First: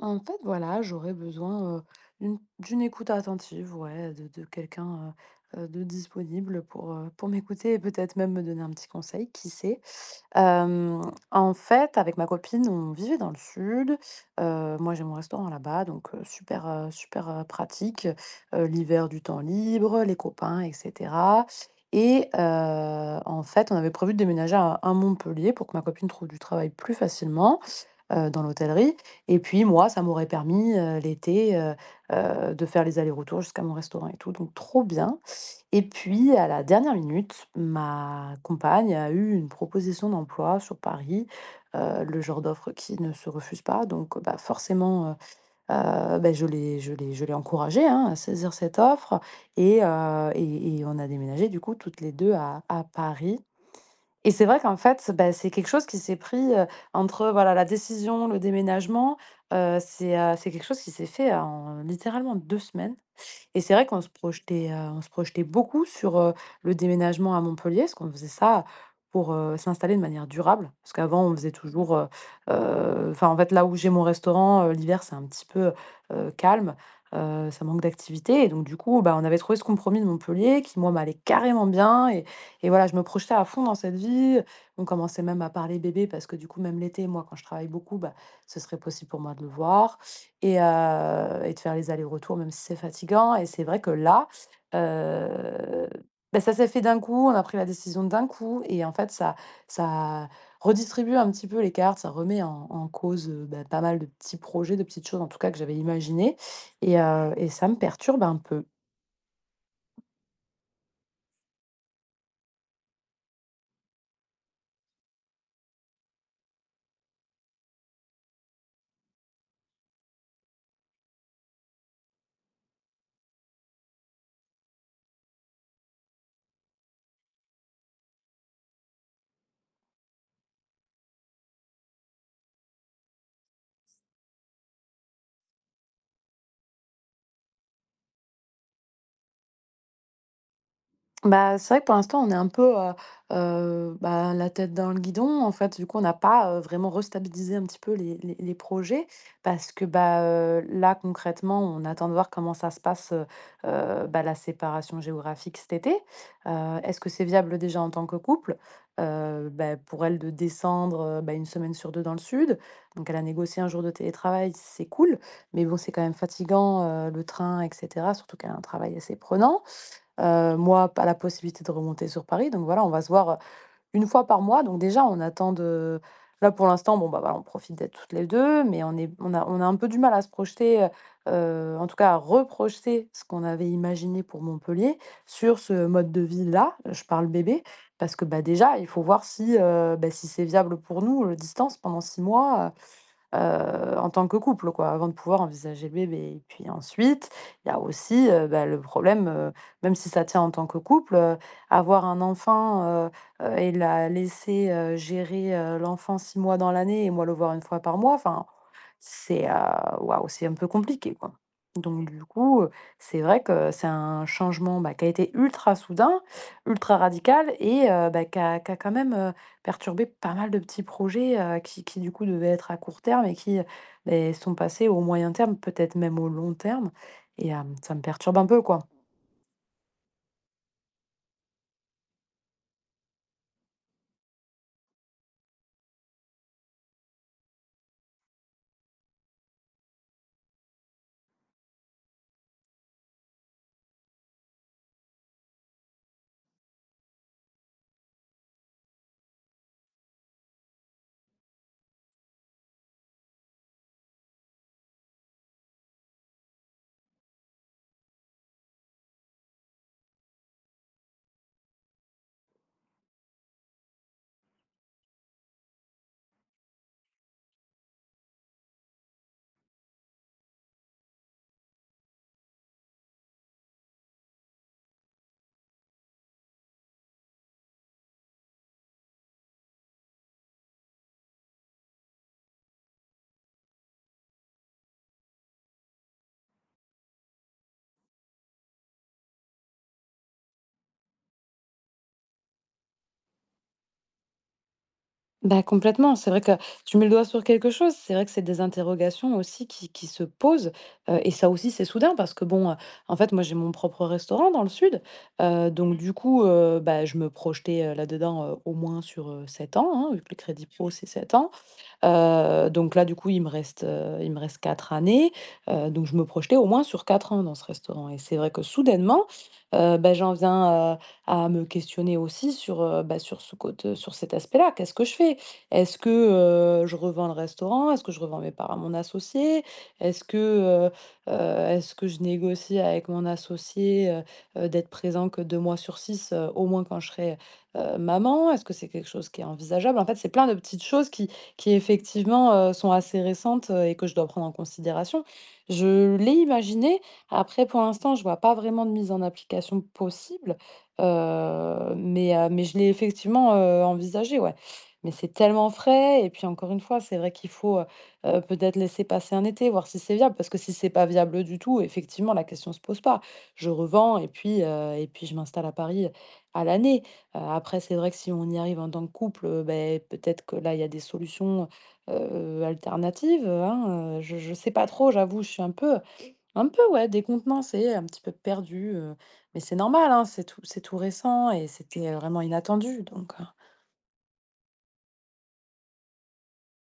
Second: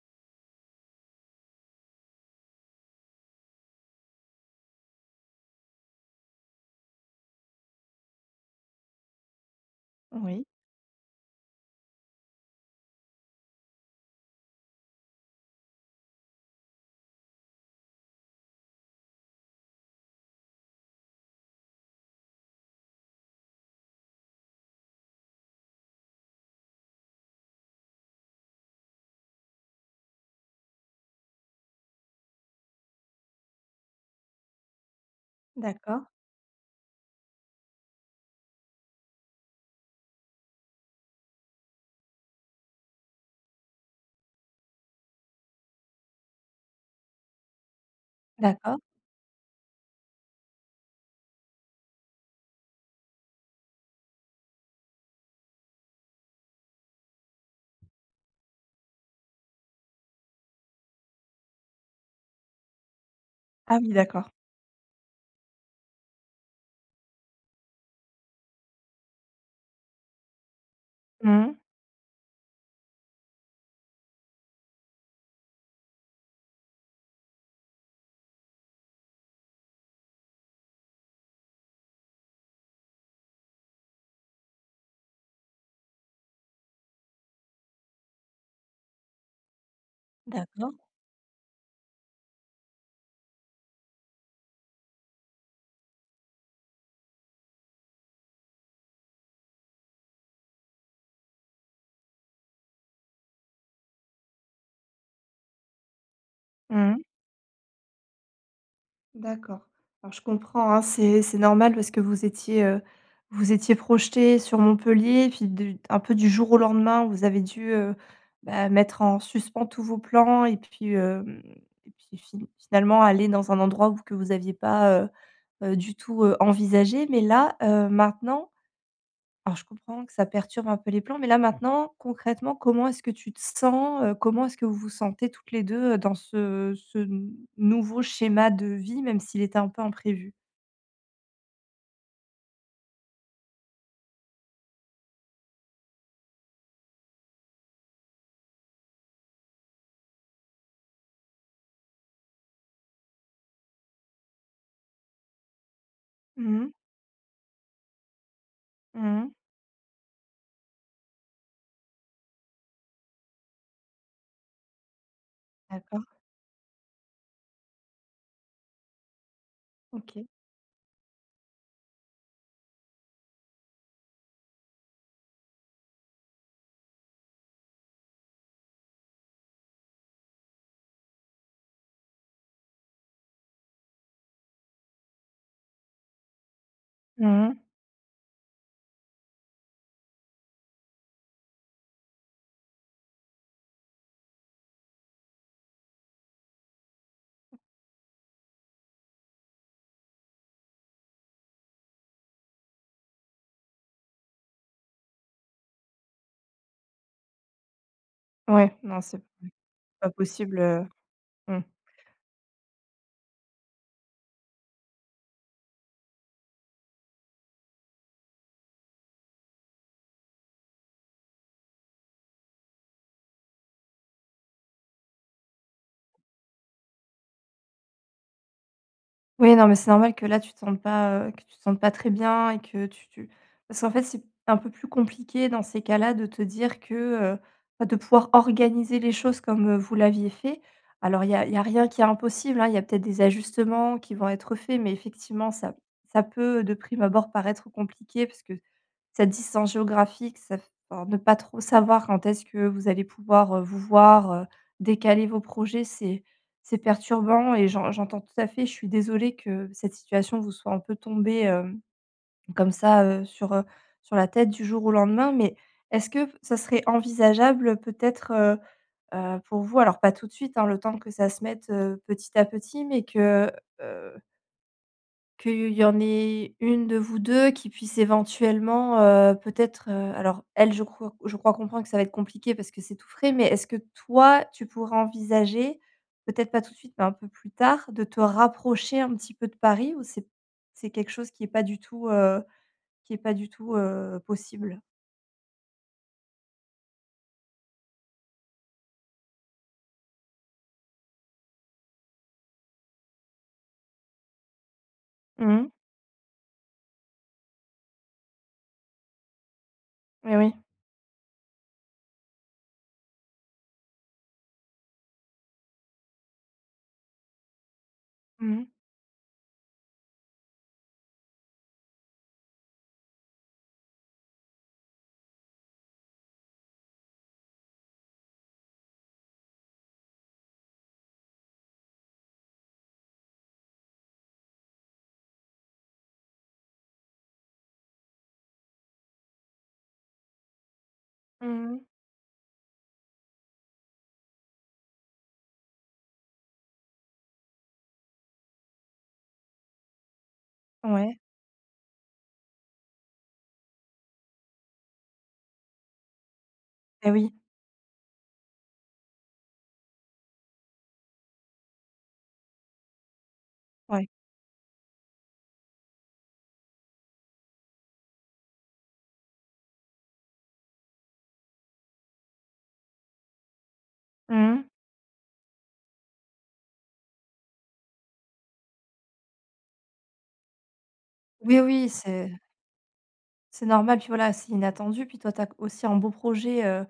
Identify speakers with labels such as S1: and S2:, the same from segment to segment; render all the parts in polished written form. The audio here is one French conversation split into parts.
S1: En fait, voilà, j'aurais besoin, d'une écoute attentive, ouais, de quelqu'un, de disponible pour m'écouter et peut-être même me donner un petit conseil, qui sait?
S2: Oui,
S1: Hem, En fait, avec ma copine, on vivait dans le sud. Moi, j'ai mon restaurant là-bas, donc super, super, pratique. L'hiver, du temps libre, les copains et cetera et en fait, on avait prévu de déménager à Montpellier pour que ma copine trouve du travail plus facilement dans l'hôtellerie et puis moi, ça m'aurait permis, l'été, de faire les allers-retours jusqu'à mon restaurant et tout, donc trop bien. Et
S2: d'accord,
S1: puis à la dernière minute, ma compagne a eu une proposition d'emploi sur Paris, le genre d'offre qui ne se refuse pas, donc bah, forcément, bah, je l'ai encouragée, hein, à saisir cette
S2: d'accord.
S1: offre et on a déménagé du coup toutes les 2 à Paris. Et c'est vrai qu'en fait, bah, c'est quelque chose qui s'est pris, entre, voilà, la décision, le déménagement, c'est quelque chose qui s'est fait en littéralement 2 semaines. Et c'est
S2: Ah
S1: vrai
S2: oui,
S1: qu'on se
S2: d'accord.
S1: projetait, on se projetait beaucoup sur, le déménagement à Montpellier, parce qu'on faisait ça pour, s'installer de manière durable. Parce qu'avant, on faisait
S2: Mmh.
S1: toujours, enfin, en fait, là où j'ai mon restaurant, l'hiver, c'est un petit peu, calme, ça manque d'activité et donc du coup, bah, on avait trouvé ce compromis de Montpellier qui, moi, m'allait carrément bien et voilà, je me projetais à fond dans cette vie. On commençait même à parler bébé parce que du coup, même l'été, moi, quand je travaille beaucoup, bah, ce serait possible pour moi de le voir et
S2: D'accord.
S1: heu et de faire les allers-retours même si c'est fatigant. Et c'est vrai que là, heu, bah, ça s'est fait d'un coup, on a pris la décision d'un coup et en fait ça redistribue un petit peu les cartes, ça remet en cause, bah, pas mal de petits projets, de petites choses en tout cas que j'avais imaginées
S2: Mmh.
S1: et ça me perturbe un peu.
S2: D'accord. Alors je comprends, hein, c'est normal parce que vous étiez projeté sur Montpellier et puis du un peu du jour au lendemain, vous avez dû, bah, mettre en suspens tous vos plans et puis, hem et puis fi finalement aller dans un endroit où que vous aviez pas, du tout, envisagé. Mais là, maintenant. Alors je comprends que ça perturbe un peu les plans, mais là maintenant, concrètement, comment est-ce que tu te sens? Comment est-ce que vous vous sentez toutes les deux, dans ce ce n nouveau schéma de vie, même s'il était un peu imprévu?
S1: Bah, c'est vrai que pour l'instant, on est un peu, bah, la tête dans le guidon. En fait, du coup, on n'a pas, vraiment restabilisé un petit peu les projets parce que, bah, là, concrètement, on attend de voir comment ça se passe, bah, la séparation géographique cet été.
S2: Mmh mh.
S1: Est-ce que c'est viable déjà en tant que couple?
S2: Mmh.
S1: Bah, pour elle de descendre, bah, 1 semaine sur 2 dans le sud. Donc elle a négocié un jour de télétravail, c'est cool. Mais bon, c'est quand
S2: D'accord,
S1: même fatigant, le train et cetera, surtout qu'elle a un travail assez prenant.
S2: OK.
S1: Moi, pas la possibilité de remonter sur Paris, donc voilà, on va se voir, une fois par mois, donc déjà on attend de là. Pour l'instant, bon, bah, voilà, on profite d'être toutes les 2 mais on est on a un peu du mal à se projeter, en tout cas à reprojeter ce qu'on avait imaginé pour Montpellier sur ce mode de vie-là. Je parle
S2: Mmh.
S1: bébé, parce que, bah, déjà, il faut voir si, bah, si c'est viable pour nous, distance pendant 6 mois, en tant que couple, quoi, avant de pouvoir envisager le bébé et puis ensuite, il y a aussi, bah, le problème, même si ça tient en tant que couple, avoir un enfant, et la laisser, gérer, l'enfant 6 mois dans l'année et moi le voir une fois par mois, enfin,
S2: Ouais, non, c'est
S1: c'est, heu,
S2: pas
S1: waouh, c'est un
S2: possible,
S1: peu compliqué, quoi.
S2: mmh.
S1: Donc du coup, c'est vrai que c'est un changement, bah, qui a été ultra soudain, ultra radical et bah, qui a quand même, perturbé pas mal de petits projets, qui du coup devaient être à court terme et qui, beh, sont passés au moyen terme, peut-être même au long terme et ça me perturbe un peu, quoi.
S2: Oui, non, mais c'est normal que là, tu te sentes pas, que tu te sentes pas très bien et que tu parce qu'en fait, c'est un peu plus compliqué dans ces cas-là de te dire que, heu, bah, de pouvoir organiser les choses comme, vous l'aviez fait. Alors il y a rien qui est impossible, hein, il y a peut-être des ajustements qui vont être faits, mais effectivement, ça peut, de prime abord, paraître compliqué parce que cette distance géographique, ça, enfin, ne pas trop savoir quand est-ce que vous allez pouvoir, vous voir, décaler vos projets, c'est perturbant et j'entends tout à fait. Je suis désolée que cette situation vous soit un peu tombée, comme ça, sur la tête du jour au lendemain. Mais est-ce que ça serait envisageable, peut-être, pour vous, alors pas tout de suite, hein, le temps que ça se mette, petit à petit, mais que, heu qu'il y en ait une de vous 2 qui puisse éventuellement, peut-être, alors elle, je crois comprendre que ça va être compliqué parce que c'est tout frais, mais est-ce que toi, tu pourrais envisager, peut-être pas tout de suite, mais un peu plus tard, de te rapprocher un petit peu de Paris ou c'est quelque chose qui est pas du tout, qui est pas du tout, possible?
S1: Bah, complètement, c'est vrai que tu mets le doigt sur quelque chose. C'est vrai que c'est des interrogations aussi qui se posent, et ça aussi, c'est soudain parce que bon, en fait, moi, j'ai mon propre restaurant dans le sud,
S2: Mmh mh.
S1: donc Mmh, du coup, bah, je me projetais, là-dedans, au moins sur, 7 ans, hein, vu que le
S2: Eh oui.
S1: crédit pro, c'est 7 ans. Donc là, du coup, il me reste 4 années, donc je me projetais au moins sur 4 ans dans ce restaurant. Et c'est vrai
S2: Mmh
S1: que
S2: mh.
S1: soudainement, bah, j'en viens, à me questionner aussi sur, bah, sur ce côté sur cet aspect-là. Qu'est-ce que je fais? Est-ce que, je revends le restaurant? Est-ce que je revends mes parts à mon associé? Est-ce que, heu est-ce que je négocie avec mon associé, d'être présent que 2 mois sur 6 au moins quand je serai, maman? Est-ce que c'est quelque chose qui est envisageable? En fait, c'est plein de petites choses qui
S2: Mmh
S1: qui
S2: mh.
S1: effectivement, sont assez récentes, et que je dois prendre en considération. Je l'ai imaginé, après pour l'instant, je vois pas vraiment de mise en application possible,
S2: Ouais.
S1: mais je l'ai effectivement, envisagé, ouais. Mais c'est tellement frais et puis encore une fois,
S2: Eh
S1: c'est vrai
S2: oui.
S1: qu'il faut, peut-être laisser passer un été, voir si c'est viable parce que si c'est pas viable du tout, effectivement, la question se pose pas. Je
S2: Ouais.
S1: revends et puis, je m'installe à Paris, à l'année. Après, c'est vrai que si on y arrive en tant que couple, beh, peut-être que là, il y a des solutions, alternatives, hein, je
S2: Mmh
S1: je
S2: mh.
S1: sais pas trop, j'avoue, je suis un peu, ouais, décontenancée, un petit peu perdue, mais c'est normal, hein, c'est tout récent
S2: Oui,
S1: et
S2: oui,
S1: c'était
S2: c'est
S1: vraiment inattendu donc
S2: c'est normal, puis voilà, c'est inattendu, puis toi, tu as aussi un beau projet,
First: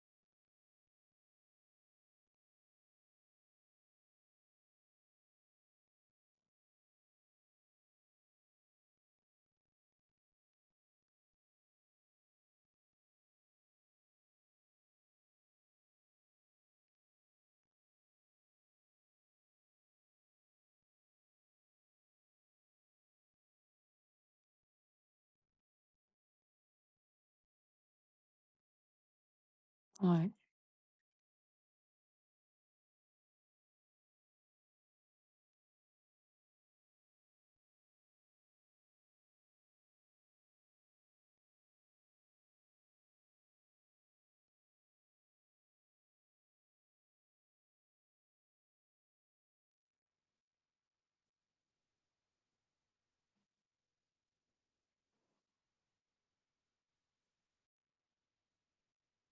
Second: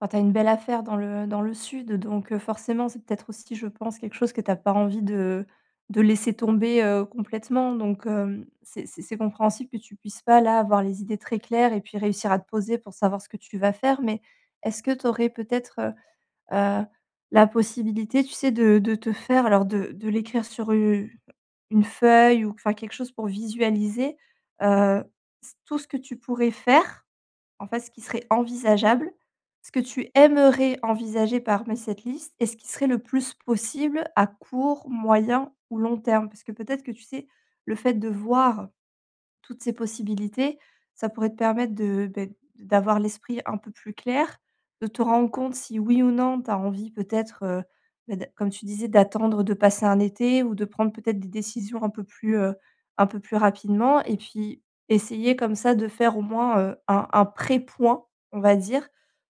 S2: enfin, tu as une belle affaire dans le sud, donc forcément, c'est peut-être aussi, je pense, quelque chose que tu as pas envie de laisser tomber, complètement. Donc c'est compréhensible que tu puisses pas, là, avoir les idées très claires et puis réussir à te poser pour savoir ce que tu vas faire. Mais est-ce que tu aurais peut-être, heu, la possibilité, tu sais, de te faire alors de l'écrire sur une feuille ou enfin quelque chose pour visualiser, heu, tout ce que tu pourrais faire, en fait, ce qui serait envisageable, ce que tu
S1: ouais.
S2: aimerais envisager parmi cette liste et ce qui serait le plus possible à court, moyen ou long terme? Parce que peut-être que, tu sais, le fait de voir toutes ces possibilités, ça pourrait te permettre de, beh, d'avoir l'esprit un peu plus clair, de te rendre compte si oui ou non tu as envie peut-être, beh, d comme tu disais, d'attendre de passer un été ou de prendre peut-être des décisions un peu plus rapidement et puis essayer comme ça de faire au moins, un pré-point, on va dire,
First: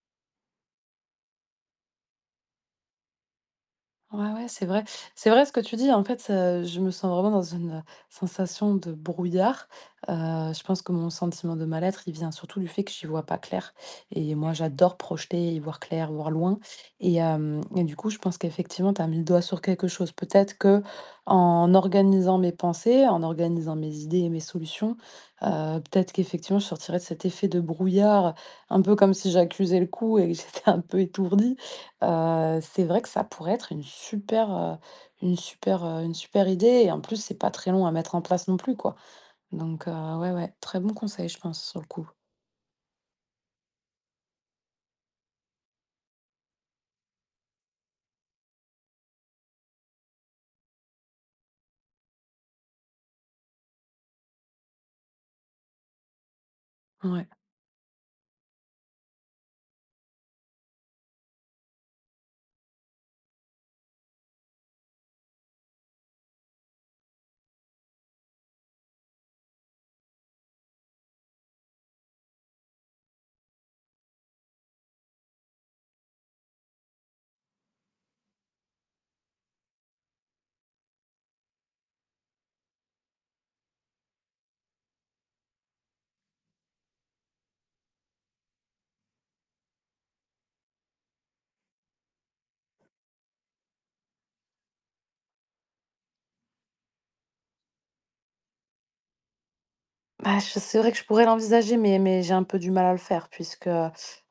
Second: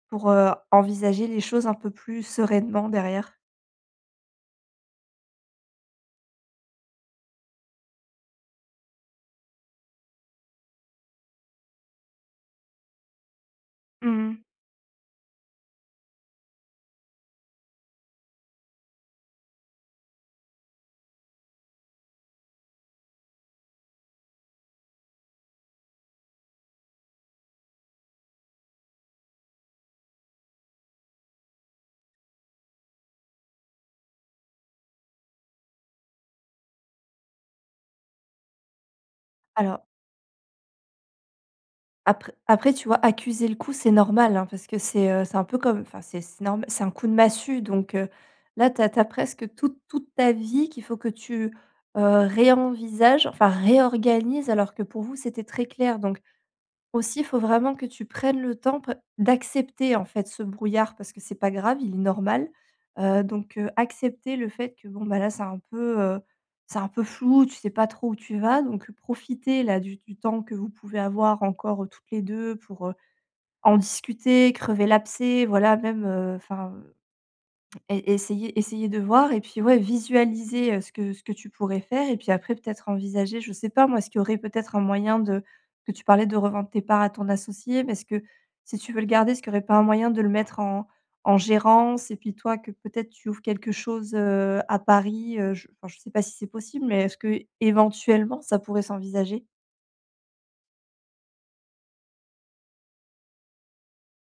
S2: pour, envisager les choses un peu plus sereinement derrière.
S1: Ouais, ouais, c'est vrai. C'est vrai ce que tu dis. En fait, je me sens vraiment dans une sensation de brouillard. Je pense que mon sentiment de mal-être, il vient surtout du fait que j'y vois pas clair. Et
S2: Mmh.
S1: moi, j'adore projeter, y voir clair, voir loin. Et, du coup, je pense qu'effectivement, tu as mis le doigt sur quelque chose. Peut-être que en organisant mes pensées, en organisant mes idées et mes solutions, peut-être qu'effectivement, je sortirais de cet effet de brouillard, un peu comme si j'accusais le coup et que j'étais un peu étourdie. C'est vrai que ça pourrait être une super idée, et en plus, c'est pas très long à mettre en place non plus, quoi.
S2: Alors.
S1: Donc ouais, ouais, très bon conseil, je pense, sur le coup.
S2: Après après, tu vois, accuser le coup, c'est normal, hein, parce que c'est un peu comme, enfin, c'est normal, c'est un coup de massue, donc là, tu as presque toute ta vie qu'il faut que tu, réenvisages, enfin réorganises, alors que pour vous, c'était très clair, donc aussi, il
S1: Ouais.
S2: faut vraiment que tu prennes le temps p d'accepter, en fait, ce brouillard parce que c'est pas grave, il est normal. Donc accepter le fait que, bon, bah, là, c'est un peu flou, tu sais pas trop où tu vas, donc profiter, là, du temps que vous pouvez avoir encore, toutes les 2 pour, en discuter, crever l'abcès, voilà, même, enfin, et essayer de voir et puis, ouais, visualiser, ce que tu pourrais faire et puis après peut-être envisager, je sais pas moi, est-ce qu'il y aurait peut-être un moyen de que tu parlais de revendre tes parts à ton associé, mais est-ce que si tu veux le garder, est-ce qu'il y aurait pas un moyen de le mettre en gérance et puis toi que peut-être tu ouvres quelque chose, à Paris, je enfin je sais pas si c'est possible, mais est-ce que éventuellement ça pourrait s'envisager?
S1: Bah, je c'est vrai que je pourrais l'envisager, mais j'ai un peu du mal à le faire puisque,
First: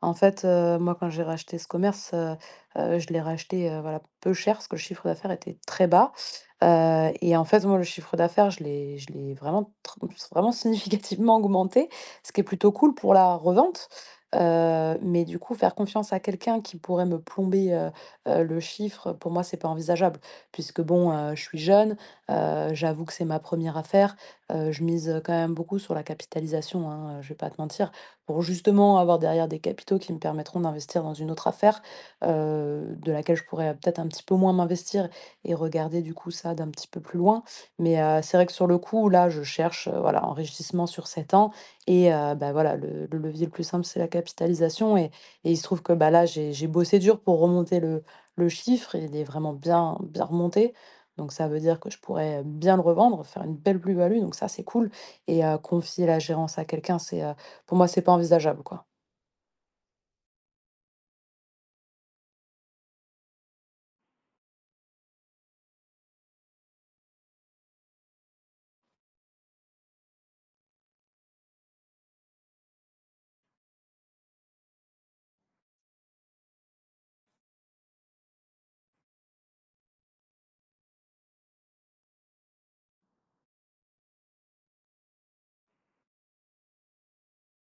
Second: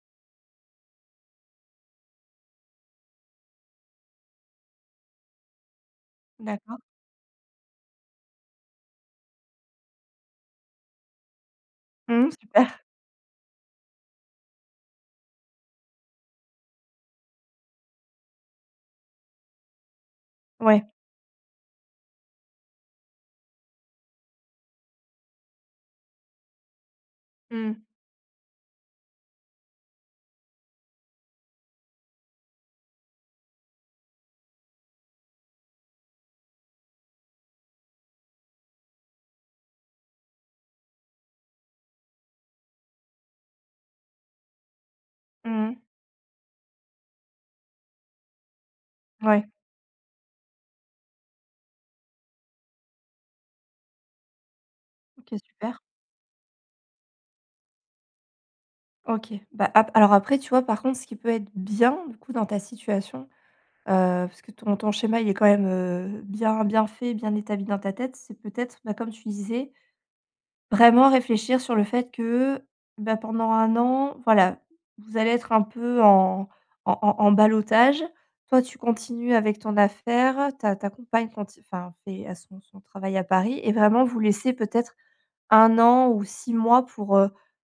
S1: en fait, moi, quand j'ai racheté ce commerce, je l'ai racheté, voilà, peu cher parce que le chiffre d'affaires était très bas,
S2: D'accord.
S1: et en fait, moi, le chiffre d'affaires, je l'ai vraiment tr vraiment significativement augmenté,
S2: Mmh,
S1: ce qui est plutôt
S2: super.
S1: cool pour la revente, mais du coup, faire confiance à quelqu'un qui pourrait me plomber, le chiffre, pour moi, c'est pas envisageable puisque
S2: Ouais.
S1: bon, je suis jeune, j'avoue que c'est ma première affaire. Je mise quand même beaucoup sur la capitalisation, hein, je vais pas te
S2: Mmh.
S1: mentir. Pour justement avoir derrière des capitaux qui me permettront d'investir dans une autre affaire, de laquelle je pourrais peut-être un petit peu moins m'investir et regarder du coup ça d'un petit peu plus loin. Mais, c'est vrai que sur le coup, là, je cherche, voilà, enrichissement sur 7 ans et bah, voilà, le levier le plus simple, c'est la capitalisation et il se
S2: Mmh.
S1: trouve que, bah, là, j'ai bossé dur pour remonter le chiffre. Il est
S2: Ouais.
S1: vraiment bien bien remonté donc ça veut dire que je pourrais bien le revendre, faire une belle plus-value, donc ça, c'est cool,
S2: OK,
S1: et
S2: super.
S1: confier la gérance à quelqu'un, pour moi, c'est pas envisageable, quoi.
S2: OK. Bah, ap alors après, tu vois, par contre, ce qui peut être bien, du coup, dans ta situation, parce que ton schéma, il est quand même, bien fait, bien établi dans ta tête, c'est peut-être, bah, comme tu disais, vraiment réfléchir sur le fait que, bah, pendant un an, voilà, vous allez être un peu en ballottage. Toi, tu continues avec ton affaire, ta compagne conti enfin, fait, à son travail à Paris et vraiment vous laisser peut-être un an ou 6 mois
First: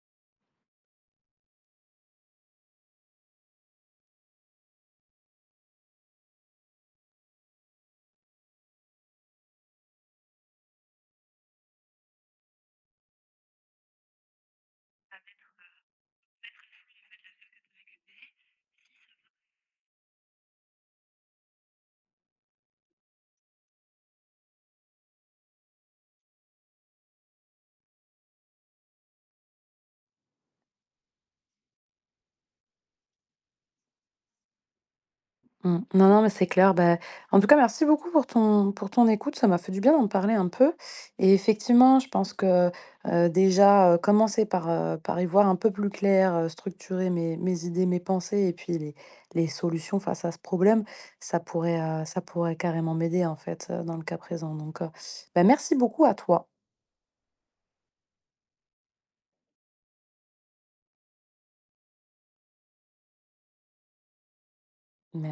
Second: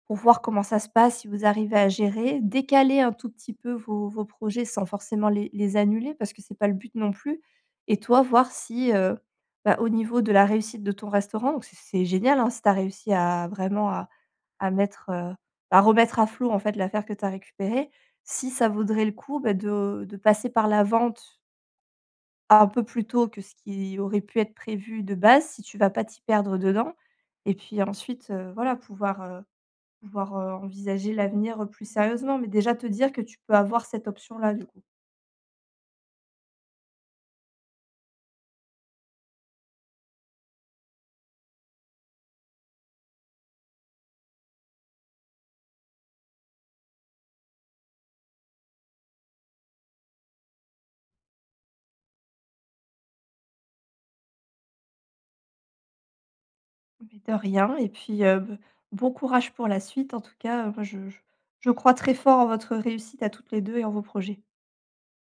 S2: pour voir comment ça se passe, si vous arrivez à gérer, décaler un tout petit peu vos projets sans forcément les annuler parce que c'est pas le but non plus et toi voir si, bah, au niveau de la réussite de ton restaurant, donc c'est génial, hein, si tu as réussi à vraiment à mettre, à remettre à flot, en fait, l'affaire que tu as récupérée, si ça vaudrait le coup, bah, de passer par la vente un peu plus tôt que ce qui aurait pu être prévu de base, si tu vas pas t'y perdre dedans et puis ensuite, voilà, pouvoir, envisager l'avenir, plus sérieusement, mais déjà te dire que tu peux avoir cette option-là du coup.
S1: Mmh. Non, non, mais c'est clair. Bah, en tout cas, merci beaucoup pour ton écoute. Ça m'a fait du bien d'en parler un peu, et effectivement, je pense que, commencer par, par y voir un peu plus clair, structurer mes idées, mes pensées et puis les solutions face à ce problème, ça pourrait carrément m'aider, en fait, dans le cas présent, donc bah, merci beaucoup à toi.
S2: Mais de rien et puis, b bon courage pour la suite en tout cas, moi je crois très fort en votre réussite à toutes les 2 et en vos projets.
S1: Merci.